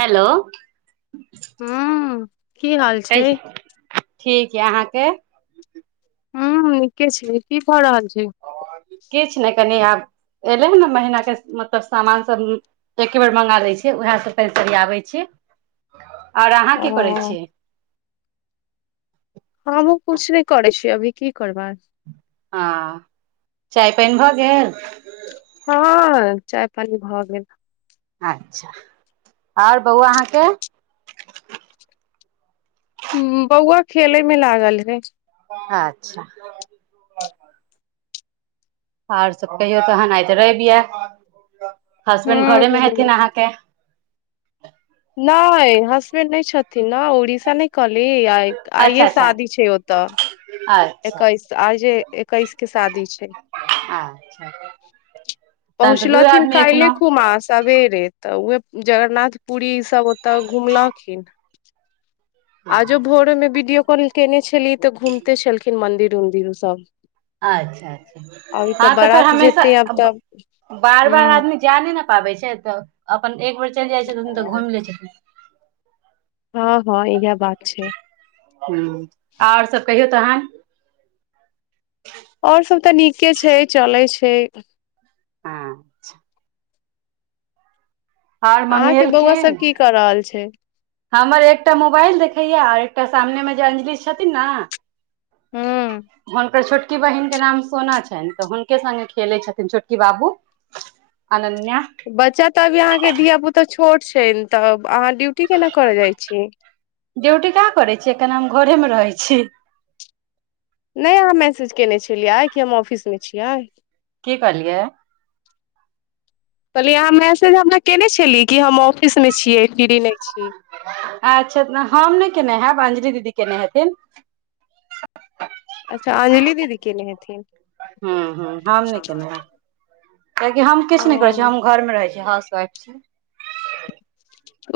Hello हू की हाल छै ठीक य अहाँके ह नीके छै की भऽ रहल य किछ ने कनि आब एले ह ने महिना के मतलब सामान सब एके बेर मंगा लै छियै उहे सब तनि सरियावय छियै ओर अहाँ कि करै ओ छिय हमहु कुछ नहि करै छियै अभी की करबै हँ चाय पानि भऽ गेल हँ चाय पानि भऽ गेल अच्छह आओर बौआ अहाँके हूँ बौआ खेले मे लागल हइ अच्छा आर सब कहियौ तहन आय रइब यै हसबैंड घरे मे हूँ हेथिन अहाँके नइ हसबेंड नइ छथिन न ओड़शा नइ कहली आइ आइे अच्छा अच्छा शादी छै ओतअ अच्छा एकैस आजे एकैस क शादी छै अच्छा तहन तऽ दूए पहुंचलखिन आदमी एखनो काइले खूमा सबेरे तऽ उहे जगरनाथ पुरी इसभ ओतय घुमलखिन हँ आजो भोर मे वीडियो कॉल केयने छलीये तऽ घुमते छलखिन मंदिर उंदिर सब अच्छा आब ई अच्छा हँ तऽ फेर बारात हमेशा जेतै आब तब बार बार हँ आदमी जैइ नइ न पाबै छै तऽ अपन एक बेर चइल जाइ छथिन तऽ घुइम लै छथिन हँ हँ इ बात छै ओर सभ कहियौ तहन आओर सभ तऽ नीके छै चलै छै आंछा अहां मम्मी के बौआ एलखिन सब की कर रहल छै हमर एकटा मोबाइल देखैया आर एकटा सामनेमे जे अंजलि छथिन ना हुनकर छोट की बहिन के नाम सोना छै तऽ हुनके संगे खेलै छथिन छोटकी बाबू अनन्या बच्चा तऽ अभी अहाँके धियापुता छोट छैन तऽ अहाँ ड्यूटी केना करय जाइत छीयै ड्यूटी कहां करै छियै अखन हम घरेमे रहै छियै नहि अहाँ मैसेज केने छलियै कि हम ऑफिसमे छियै की कहलियै कहलियै अहाँ मैसेज हमरा केने छलियै कि हम ऑफिसमे छियै फ्री नहि छी अच्छा तऽ हम नहि केयने हयब अंजलि दीदी कयने हेथिन अच्छा अंजलि दीदी केने हेथिन किएकि हम किछु नहि करै छिय ओ हम घरमे रहै छीय हाउस वाइफ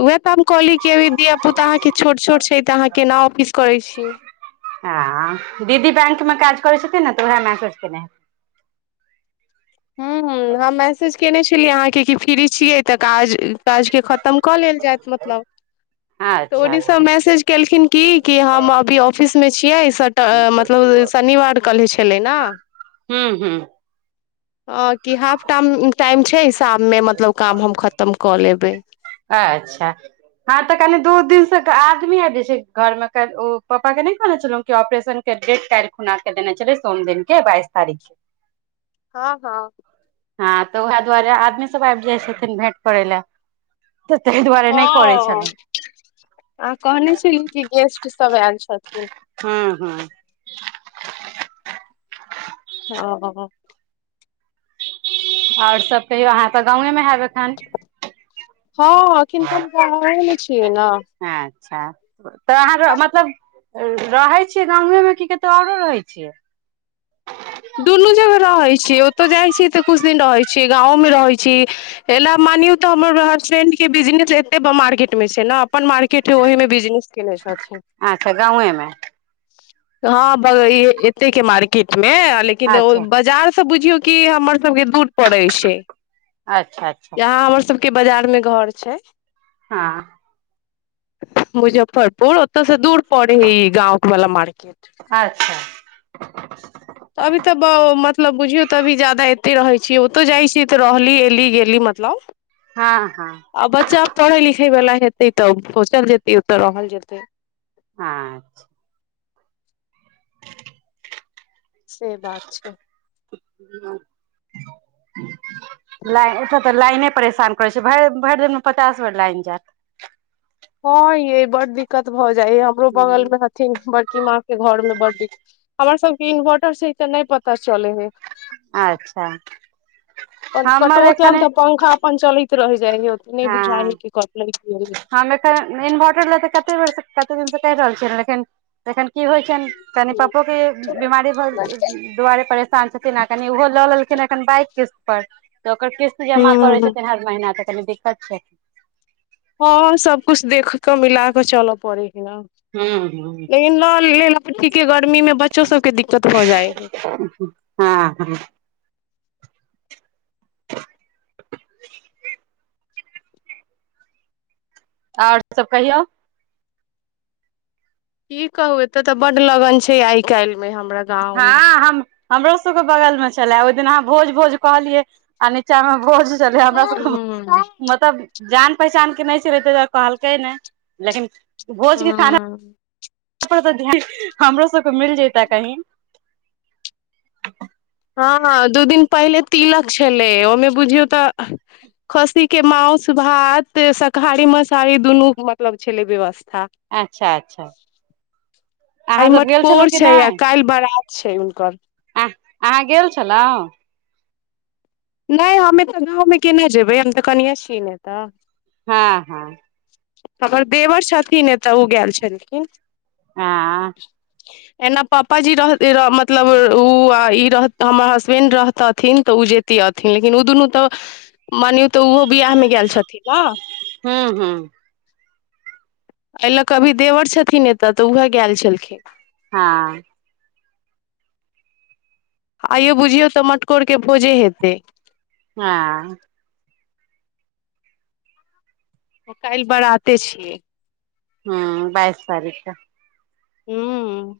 उएह तऽ हम कहली कि अभी धियापुता अहाँके छोट छोट छै तऽ अहाँ केना ऑफिस करैत छीयै हँ दीदी बैंकमे काज करै छथिन ने तऽ उहे मैसेज केने हूं हूं हम मैसेज केने छलियै अहाँके कि फ्री छियै तऽ काज काजके खतम कऽ लेल जायत मतलब हेत तऽ अच्छा ओनीसँ अच्छा मैसेज केलखिन की कि हम अभी ऑफिस मे छियै सट मतलब शनिवार कहने छेलय न हू हू हँ कि हाफ टाम टाइम छै शाममे मतलब काम हम खतम कऽ लेबै अच्छा हँ तऽ कनी दू दिन तक आदमी आ जे छै घर मे ओ पप्पा के नहि कहने छलौं कि ऑपरेशन के डेट काल्हि खुना के देने छेलय सोम दिन के बाइस तारीख के हँ हँ हँ तऽ ओहय दुआरे आदमी सब आबि जाइ छथिन भेंट करय लए तऽ ताहि दुआरे नहि करै हँ छलहुँ आ कहने छेलियै कि गेस्ट सब आएल छेथिन हँ हँ हँ हँ आओर सब कहियौ अहाँ त गांवे मे हैब ए हँ एखनि तऽ हम गांवे मे छियै न अच्छा तऽ अहाँ र मतलब रहय छियै गांवेमे कि कतौ औरो रहय छियै दुनू जगह रहय छियै ओतौ जाइत छियै तऽ कुछ दिन रहै छी गाँवोमे रहय छी एना मानियौ तऽ हमर हसबैंड के बिजनेस एतै ब मार्केटमे छै न अपन मार्केट के ओहिमे बिजनेस केने छथिन अच्छा गाँवेमे हँ ब' एते के मार्केट मे लेकिन ओय अच्छा बजार सब बुझियौ कि हमर सबके दूर पड़ै छै अच्छा अच्छा के बजार मे घर छै हँ मुजफ्फरपुर ओतय स दूर पड़य है ई गाँव बला मार्केट [unintelligible] अभी तऽ ब मतलब बुझियौ तऽ अभी जादा एतय रहै छियै ओतौ जाइ छियै तऽ रहली एली गेली मतलब हँ हँ आ बच्चा पढ़ै लिखय बला हेतै तऽ सोचल जेतै ओतऽ रहल जेतै हाँ च्छा से बात छै लाइ एतय तऽ लाइने परेशान करय छै भै भरि देिनमे पचास बेर लाइन जाएत हँ यै बड्ड दिक्कत भऽ जाइ हइ हमरो जायत बगलमे हथिन बड कि माँ के घरमे बड्ड दिक्क हमर सबके इन्वर्टर से तऽ नहि पता चलय हइ अच्छा पन कटो हमर एखन जाएम तऽ पंखा अपन चलैत रहै हँ हम एतय इनवर्टर लए तऽ कते बेरसँ कते दिनसँ करि रहल छियै लेकिन जखनि की होइ छनि कनी नहि। पप्पो के बीमारी भ' दुआरे परेशान छथिन आ कनी ओहो लऽ लेलखिन एखन बाइक के पर तऽ ओकर क़िस्त जमा करै हूँ छथिन हर महीना तऽ कनी दिक्कत छै हँ सबकुछ देख कऽ मिला कऽ चलऽ पड़ै हूँ हूँ [unintelligible] गर्मीमे बच्चो सबकेँ दिक्कत भ जाए हँ हँ [unintelligible] आओर सभ कहियौ की कहू एतय तऽ बड्ड लगन छै आइ काल्हिमे हमरा गाँवमे हँ हम हमरो सब के बगल मे छलए ओहि दिन अहाँ भोज भोज कहलियै आ नीचामे भोज च हमरा सब क' हूं मतब जान पहचानके नहि छेलै तै दुआरे कहलकै नै लेकिन भोजके खाना हूं पर तऽ ध्यान हमरो सबके मिल जयता कहीं हं हं दू दिन पहिले तिलक छलै ओमे बुझियौ तऽ खसी के माउस भात शाकाहारी मांसारी दुनू के मतलब छलै व्यवस्था हा अच्छा अच्छा आय अहाँ सब गेल छलहुँ मतकोर कि छैय नहि क़ाइल बारत छै हुनकर अहाँ गेल छलहुं [inaudible] हँ हँ हमर देवर छथिन एतऽ ओ गेल छलखिन आ एना पापा जी रह मतलब ओ ई रहत हमर हसबेंड रहत थिन तऽ उजेती अथिन लेकिन ओ दुनू तऽ मानियौ तऽ ओहो बियाह मे गेल छथिन न हँ हँ एहि लऽ कऽ अभी देवर छथिन एतय तऽ उएह गेल छलखिन हँ आइयौ बुझियौ तऽ मटकोरके भोजे हेतै हँ त काल्ह बराते छियै हँ बाइस तारीख के हूं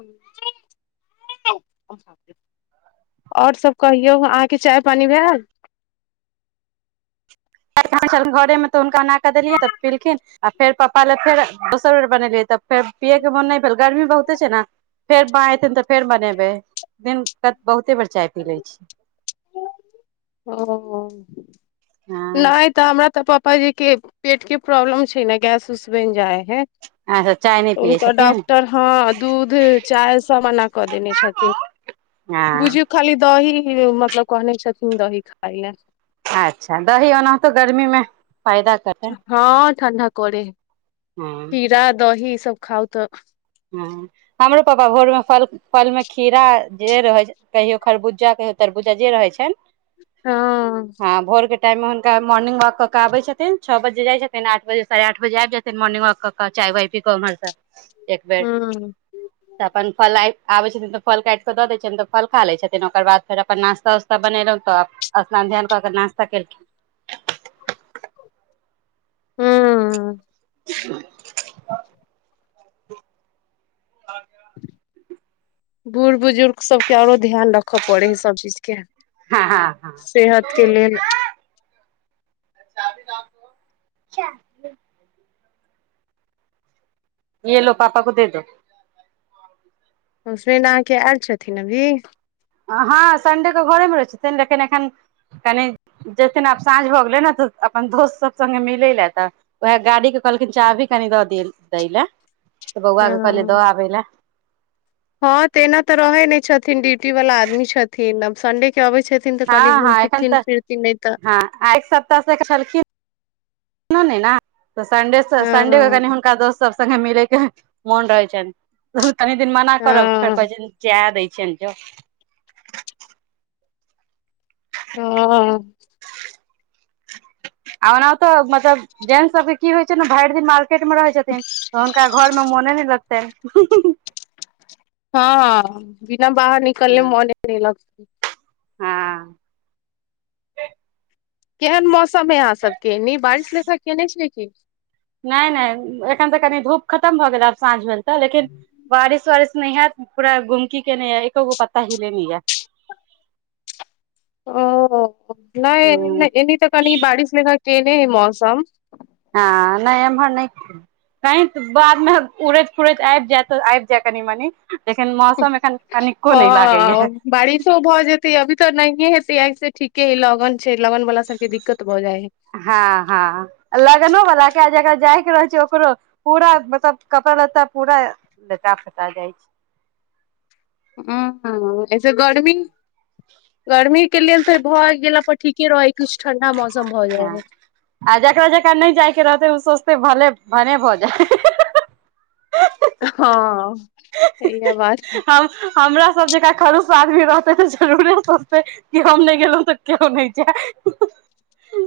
एईय एईय ओर सभ कहियौ अहाँके चाय पानि भेल घरेमे तऽ हुनका अन कऽ देलियैन तब खेलखिन आ फेर पप्पा ल फेर दोसर बेर बनेलियै तऽ फेर पियैके मोन नहि भेल गर्मी बहुते छै ने फेर बाँ एयथिन तऽ फेर बनेबै दिन त बहुते बेर चाय पी लै छी ओ हो हँ नहि तऽ हमरा तऽ प प्पाजीके पेट के प्रॉब्लम छै ने गैस उस बनि जाइ है अच्छा चाय नहि ऽ पियै हुनकर छथिन डॉक्टर हँ दूध चाय सभ एना कऽ देने छथिन हँ बुझियौ खाली दही मतलब कहने छथिन दही खाइ लए अच्छा दही ओना तऽ गर्मीमे फायदा करतनि हँ ठण्डा करे हँ खीरा दही ई सब खाउ तऽ ह हमरो पापा भोरमे फल फल मे खीरा जे रहै छै कहियो खरबूजा भेल तरबुजा जे रहै छैय हँ टाइम हुनका मौर्निंग वाक क केऽ आबे छथिन छओ बजे जाइ छथिन आठ बजे से आठ बजे आब जा छथिन मॉर्निंग बाक कऽ के चाई वाइ पिके पर एक बेड हँ तऽ अपन फलाइ आबै छथिन तऽ फल काट कऽ दै छियनि तऽ फल खा लै छथिन ओकर बाद फेर अपन नास्ता उस्ता बनेलहुँ तऽ स्न ध्यान कऽ के नास्ता केलखिन हँ [unintelligible] बूढ़ बुजुर्ग सबके ओरो ध्यान रखऽ पड़े है सब चीज के हँ हँ हँ सेहत के लेल चा भी लाअो तो ये लो पापा को दे दो ओ सुन अहाँके आयल छथिन अभी हँ सन्डेके घरेमे रहै छथिन देख एखन कनि जथिन आब साँझ भऽ गेले ने तऽ अपन दोस्त सब सङगे मिलै ले तऽ उएह गाड़ी के कहलखिन चाह भी कनि दऽ द दै ले तऽ बौआ हँ के कहल दऽ आबे लए हँ तऽ एना तऽ रहै नहि छथिन ड्यूटी वला आदमी छथिन आब सडे हँ हँ एखन तऽ नहि तऽ हँ एक सप्ताह से छलखिन ने तऽ सडेसँ सडे के कनि हँ हुनका दोस्त सब सगे मिले के मोन रहै छन कनी दिन मना करब फेर हँ कहे छ जाय दै छै सेझो [unintelligible] ह हाँ आ ओना तऽ मतलब जें सबके की होइ छै ने भरि दिन मार क्रिकेटमे रहै छथिन तऽ हुनका घर मे मोने नहि लगतन हाँ ह बिना बाहर निकले मने नहि लगत हाँ केहन मौसम हइ अहाँसबके नहि बारिश लेखा कयने छियै कि नहि नहि एखन तऽ कनि धूप खतम भऽ गेल आब साँझ भेल तऽ लेकिन बारिश वारिश स्नेहा पूरा गुमकी केने य एकोगो पत्ता हीलेनी य ओ य नहि एनी तऽ कनि बारिश लगा केने है मौसम हाँ नहि एम्हर नहि की बादमे उड़ैत फूड़ैत आबि जाय तऽ आबि जाय कनि मनी लेकिन मौसम एखन कनिको ह नहि लागैया बारिशो भऽ जेतै अभी तऽ नहि हेत अइसे ठीके हइ लगन छै लगन वाला सबके दिक्कत भऽ जाइ है हाँ हाँ लगनो बला के आ जे जाय के रहै छै ओकरो पूरा मतलब कपड़ा लत्ता पूरा लेटा फेटा जाइ छै [inaudible] हम एत्ते गर्मी गर्मी [unintelligible] के लेल फे भऽ गेला पर ठीके रह कुछ ठंडा मौस हाँ आ जकरा जकरा नहि जायके रहतै ओ स भने भने भऽ जाय हाँ सहिए बात छै। हम [unintelligible] हमरा सब जेका खरुश आदमी रहतै तऽ जरूरे सोचते कि हम नहि गेलहुं तऽ केओ नहि जाय [unintelligible]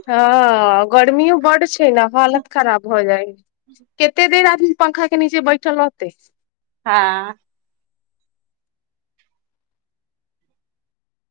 हँ गर्मियो बड छै ने हालत खराब भ जाइ केते देर आदमी पंखा के निचे बैठल रहतै हाँ